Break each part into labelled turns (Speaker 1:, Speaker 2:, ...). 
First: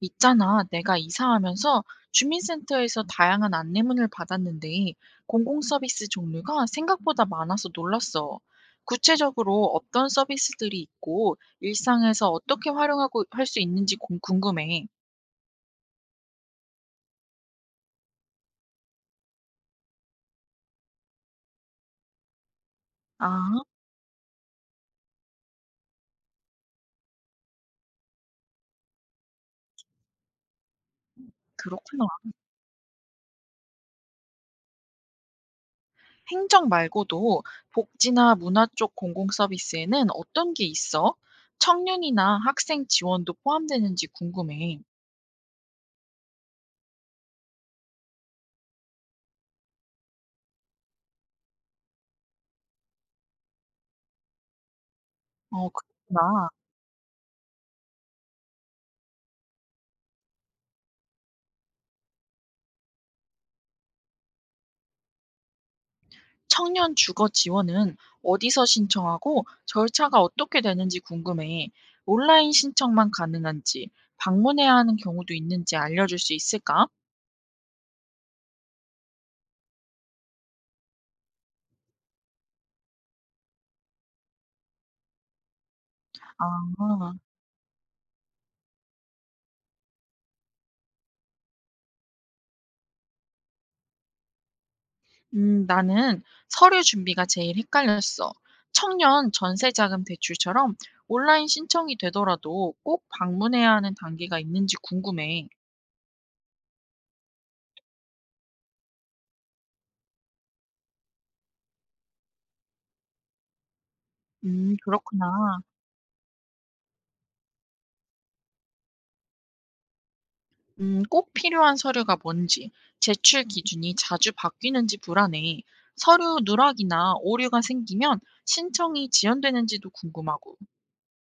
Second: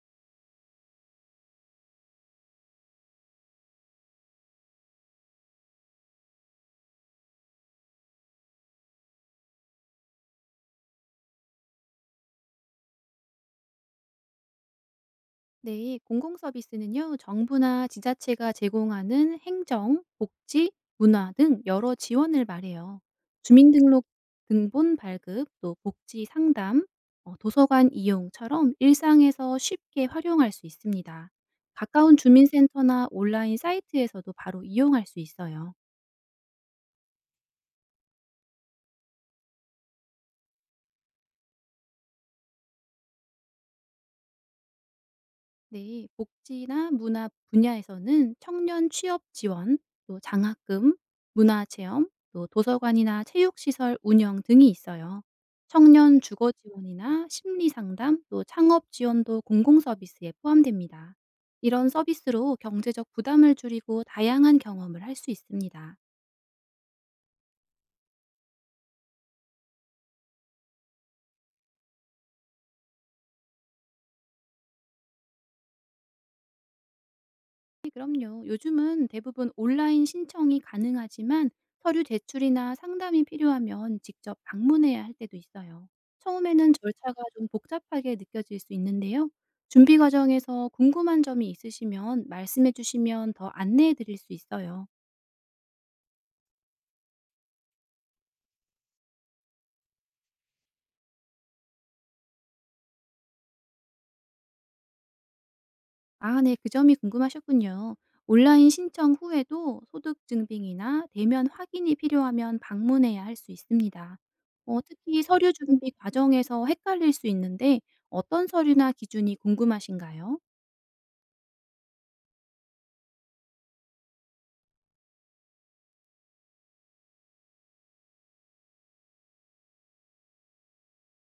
Speaker 1: 있잖아, 내가 이사하면서 주민센터에서 다양한 안내문을 받았는데 공공 서비스 종류가 생각보다 많아서 놀랐어. 구체적으로 어떤 서비스들이 있고 일상에서 어떻게 활용하고 할 수 있는지 궁금해.
Speaker 2: 네, 공공서비스는요, 정부나 지자체가 제공하는 행정, 복지, 문화 등 여러 지원을 말해요.
Speaker 1: 아,
Speaker 2: 주민등록 등본 발급, 또 복지 상담, 도서관 이용처럼 일상에서 쉽게 활용할 수 있습니다.
Speaker 1: 그렇구나.
Speaker 2: 가까운 주민센터나 온라인 사이트에서도 바로 이용할 수 있어요.
Speaker 1: 행정 말고도 복지나 문화 쪽 공공 서비스에는 어떤 게 있어? 청년이나 학생 지원도 포함되는지 궁금해.
Speaker 2: 네. 복지나 문화 분야에서는 청년 취업 지원, 또 장학금, 문화 체험, 또 도서관이나 체육시설 운영 등이 있어요.
Speaker 1: 어,
Speaker 2: 청년
Speaker 1: 그렇구나.
Speaker 2: 주거 지원이나 심리 상담, 또 창업 지원도 공공 서비스에 포함됩니다. 이런 서비스로 경제적 부담을 줄이고 다양한 경험을 할 수 있습니다.
Speaker 1: 청년 주거 지원은 어디서 신청하고 절차가 어떻게 되는지 궁금해. 온라인 신청만 가능한지, 방문해야 하는 경우도 있는지 알려줄 수 있을까?
Speaker 2: 네, 그럼요. 요즘은 대부분 온라인 신청이 가능하지만 서류 제출이나 상담이 필요하면 직접 방문해야 할 때도 있어요. 처음에는
Speaker 1: 아,
Speaker 2: 절차가 좀 복잡하게 느껴질 수 있는데요. 준비 과정에서 궁금한 점이 있으시면 말씀해 주시면 더 안내해 드릴 수 있어요.
Speaker 1: 나는 서류 준비가 제일 헷갈렸어. 청년 전세자금 대출처럼 온라인 신청이 되더라도 꼭 방문해야 하는 단계가 있는지 궁금해.
Speaker 2: 아 네. 그 점이 궁금하셨군요. 온라인 신청 후에도 소득 증빙이나 대면 확인이 필요하면 방문해야 할 수 있습니다. 특히 서류
Speaker 1: 그렇구나.
Speaker 2: 준비 과정에서 헷갈릴 수 있는데 어떤 서류나 기준이 궁금하신가요?
Speaker 1: 꼭 필요한 서류가 뭔지, 제출 기준이 자주 바뀌는지 불안해. 서류 누락이나 오류가 생기면 신청이 지연되는지도 궁금하고.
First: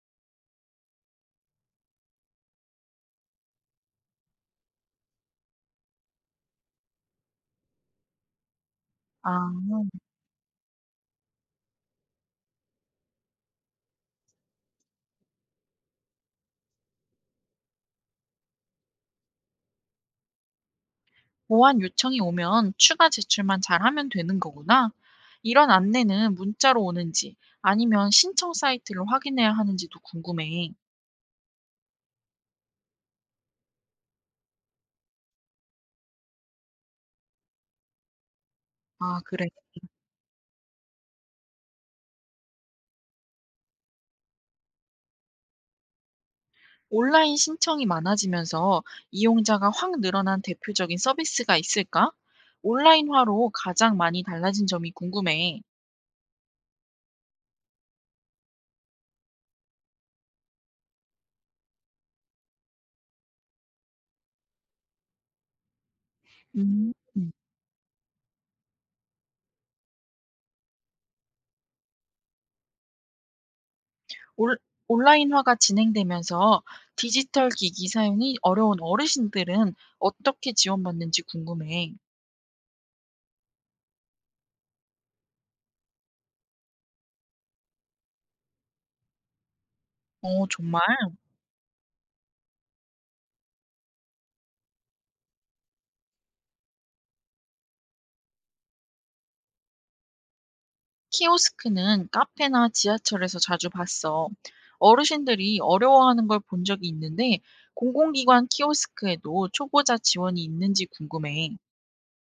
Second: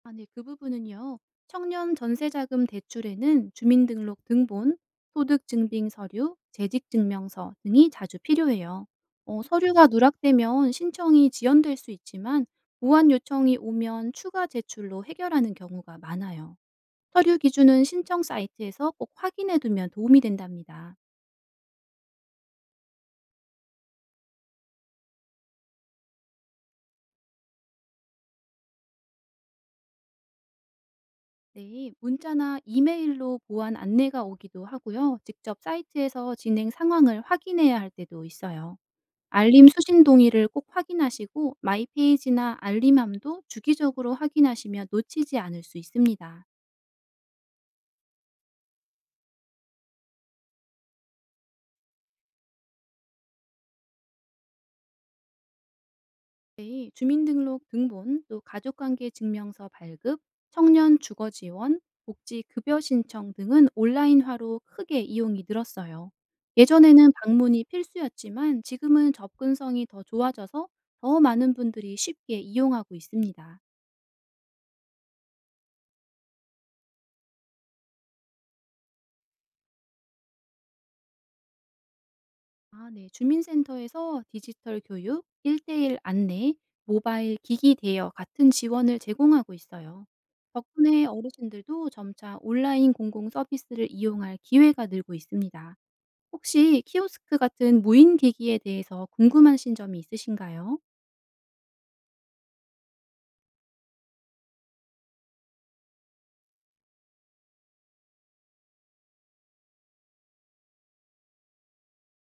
Speaker 2: 아 네. 그 부분은요. 청년 전세자금 대출에는 주민등록 등본, 소득증빙 서류, 재직증명서 등이 자주 필요해요.
Speaker 1: 아,
Speaker 2: 서류가 누락되면 신청이 지연될 수 있지만 보완 요청이 오면 추가 제출로 해결하는 경우가 많아요. 서류 기준은 신청 사이트에서 꼭 확인해 두면 도움이 된답니다.
Speaker 1: 보완 요청이 오면 추가 제출만 잘하면 되는 거구나. 이런 안내는 문자로 오는지 아니면 신청 사이트를 확인해야 하는지도 궁금해.
Speaker 2: 네, 문자나 이메일로 보완 안내가 오기도 하고요. 직접 사이트에서 진행 상황을 확인해야 할 때도 있어요.
Speaker 1: 아, 그래.
Speaker 2: 알림 수신 동의를 꼭 확인하시고 마이 페이지나 알림함도 주기적으로 확인하시면 놓치지 않을 수 있습니다.
Speaker 1: 온라인 신청이 많아지면서 이용자가 확 늘어난 대표적인 서비스가 있을까? 온라인화로 가장 많이 달라진 점이 궁금해.
Speaker 2: 네, 주민등록 등본, 또 가족관계 증명서 발급, 청년 주거 지원, 복지 급여 신청 등은 온라인화로 크게 이용이 늘었어요.
Speaker 1: 음.
Speaker 2: 예전에는 방문이 필수였지만 지금은 접근성이 더 좋아져서 더 많은 분들이 쉽게 이용하고 있습니다.
Speaker 1: 온 온라인화가 진행되면서 디지털 기기 사용이 어려운 어르신들은 어떻게 지원받는지 궁금해.
Speaker 2: 아 네. 주민센터에서 디지털 교육, 일대일 안내, 모바일 기기 대여 같은 지원을 제공하고 있어요.
Speaker 1: 어, 정말?
Speaker 2: 덕분에 어르신들도 점차 온라인 공공 서비스를 이용할 기회가 늘고 있습니다. 혹시 키오스크 같은 무인 기기에 대해서 궁금하신 점이 있으신가요?
Speaker 1: 키오스크는 카페나 지하철에서 자주 봤어. 어르신들이 어려워하는 걸 본 적이 있는데, 공공기관 키오스크에도 초보자 지원이 있는지 궁금해.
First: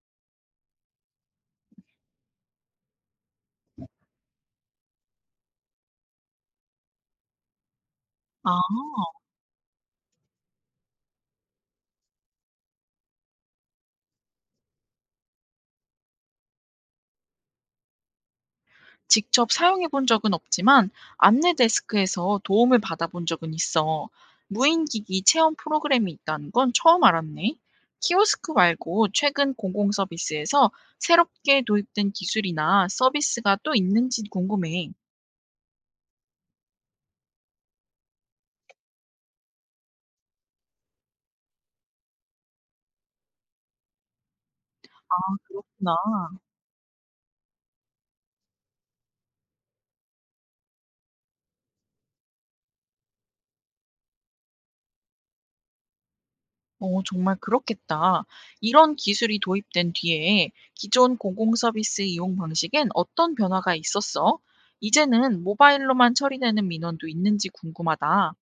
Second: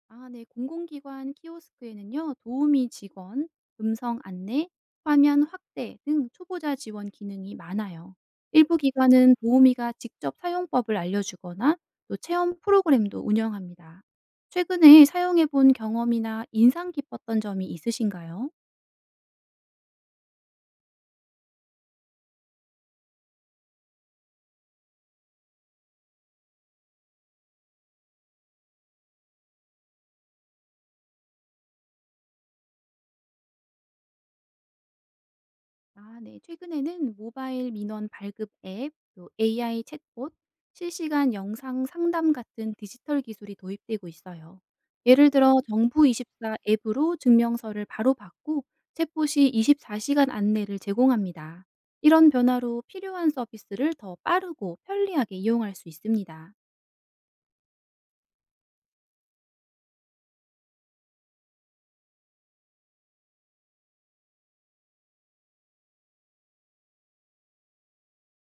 Speaker 2: 아 네. 공공기관 키오스크에는요. 도우미 직원, 음성 안내, 화면 확대 등 초보자 지원 기능이 많아요.
Speaker 1: 아,
Speaker 2: 일부 기관은 도우미가 직접 사용법을 알려주거나 또 체험 프로그램도 운영합니다. 최근에 사용해 본 경험이나 인상 깊었던 점이 있으신가요?
Speaker 1: 직접 사용해 본 적은 없지만 안내 데스크에서 도움을 받아본 적은 있어. 무인기기 체험 프로그램이 있다는 건 처음 알았네. 키오스크 말고 최근 공공 서비스에서 새롭게 도입된 기술이나 서비스가 또 있는지 궁금해.
Speaker 2: 아 네. 최근에는 모바일 민원 발급 앱, 또 AI 챗봇, 실시간 영상 상담 같은 디지털 기술이 도입되고 있어요. 예를 들어
Speaker 1: 나,
Speaker 2: 정부24 앱으로 증명서를 바로 받고 챗봇이 24시간 안내를 제공합니다. 이런 변화로 필요한 서비스를 더 빠르고 편리하게 이용할 수 있습니다.
Speaker 1: 어, 정말 그렇겠다. 이런 기술이 도입된 뒤에 기존 공공 서비스 이용 방식엔 어떤 변화가 있었어? 이제는 모바일로만 처리되는 민원도 있는지 궁금하다.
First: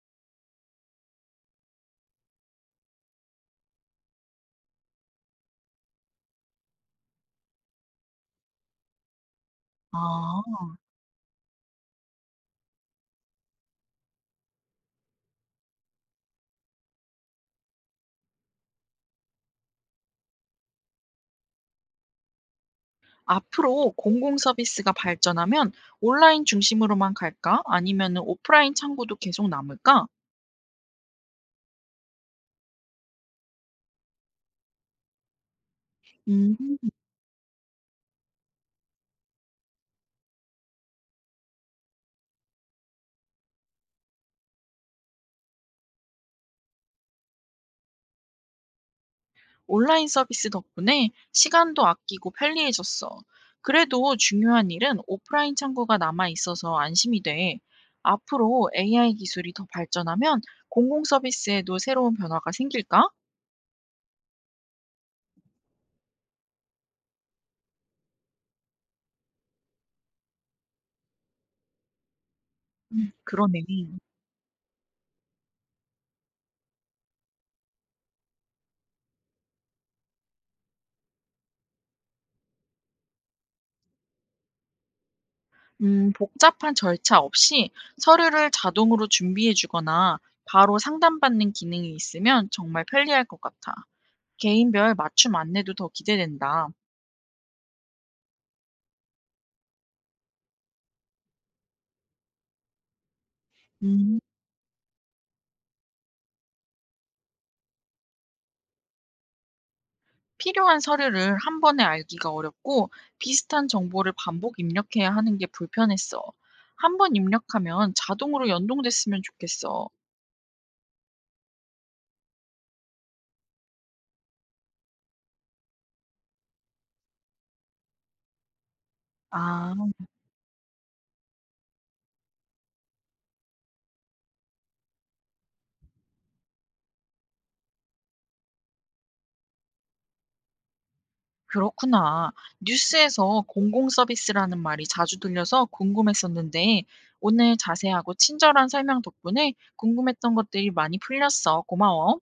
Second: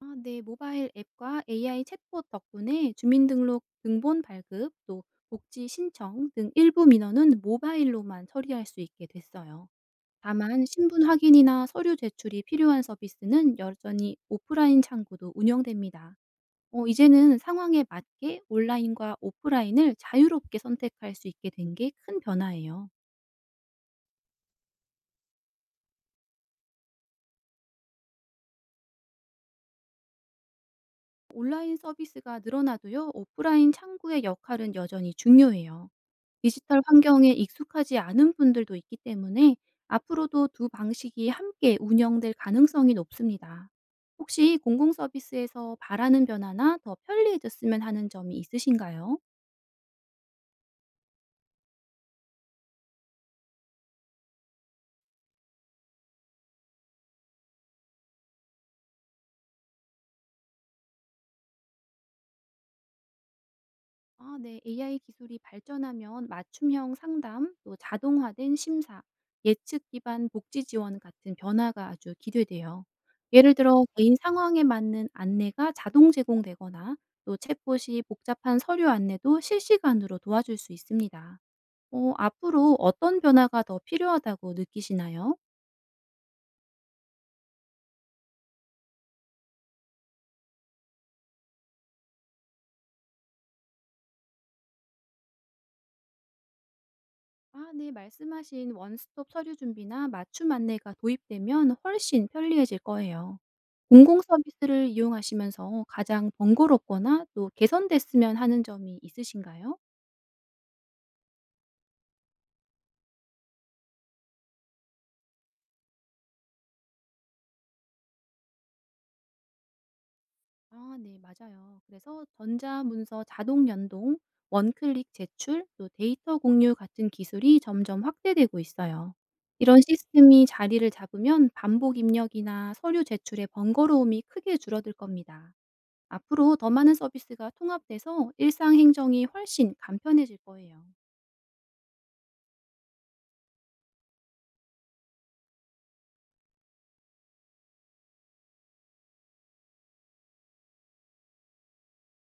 Speaker 2: 아 네. 모바일 앱과 AI 챗봇 덕분에 주민등록 등본 발급 또 복지 신청 등 일부 민원은 모바일로만 처리할 수 있게 됐어요.
Speaker 1: 아,
Speaker 2: 다만 신분 확인이나 서류 제출이 필요한 서비스는 여전히 오프라인 창구도 운영됩니다. 이제는 상황에 맞게 온라인과 오프라인을 자유롭게 선택할 수 있게 된 게 큰 변화예요.
Speaker 1: 앞으로 공공 서비스가 발전하면 온라인 중심으로만 갈까? 아니면은 오프라인 창구도 계속 남을까?
Speaker 2: 온라인 서비스가 늘어나도요. 오프라인 창구의 역할은 여전히 중요해요.
Speaker 1: 음,
Speaker 2: 디지털 환경에 익숙하지 않은 분들도 있기 때문에 앞으로도 두 방식이 함께 운영될 가능성이 높습니다. 혹시 공공 서비스에서 바라는 변화나 더 편리해졌으면 하는 점이 있으신가요?
Speaker 1: 온라인 서비스 덕분에 시간도 아끼고 편리해졌어. 그래도 중요한 일은 오프라인 창구가 남아 있어서 안심이 돼. 앞으로 AI 기술이 더 발전하면 공공 서비스에도 새로운 변화가 생길까?
Speaker 2: 아 네. AI 기술이 발전하면 맞춤형 상담, 또 자동화된 심사, 예측 기반 복지 지원 같은 변화가 아주 기대돼요.
Speaker 1: 음.
Speaker 2: 예를
Speaker 1: 그러네.
Speaker 2: 들어 개인 상황에 맞는 안내가 자동 제공되거나 또 챗봇이 복잡한 서류 안내도 실시간으로 도와줄 수 있습니다. 앞으로 어떤 변화가 더 필요하다고 느끼시나요?
Speaker 1: 복잡한 절차 없이 서류를 자동으로 준비해 주거나 바로 상담받는 기능이 있으면 정말 편리할 것 같아. 개인별 맞춤 안내도 더 기대된다.
Speaker 2: 아 네. 말씀하신 원스톱 서류 준비나 맞춤 안내가 도입되면 훨씬 편리해질 거예요.
Speaker 1: 음,
Speaker 2: 공공 서비스를 이용하시면서 가장 번거롭거나 또 개선됐으면 하는 점이 있으신가요?
Speaker 1: 필요한 서류를 한 번에 알기가 어렵고 비슷한 정보를 반복 입력해야 하는 게 불편했어. 한번 입력하면 자동으로 연동됐으면 좋겠어.
Speaker 2: 아 네 맞아요. 그래서 전자문서 자동 연동, 원클릭 제출, 또 데이터 공유 같은 기술이 점점 확대되고 있어요. 이런
Speaker 1: 아,
Speaker 2: 시스템이 자리를 잡으면 반복 입력이나 서류 제출의 번거로움이 크게 줄어들 겁니다. 앞으로 더 많은 서비스가 통합돼서 일상 행정이 훨씬 간편해질 거예요.
Speaker 1: 그렇구나. 뉴스에서 공공 서비스라는 말이 자주 들려서 궁금했었는데, 오늘 자세하고 친절한 설명 덕분에 궁금했던 것들이 많이 풀렸어. 고마워.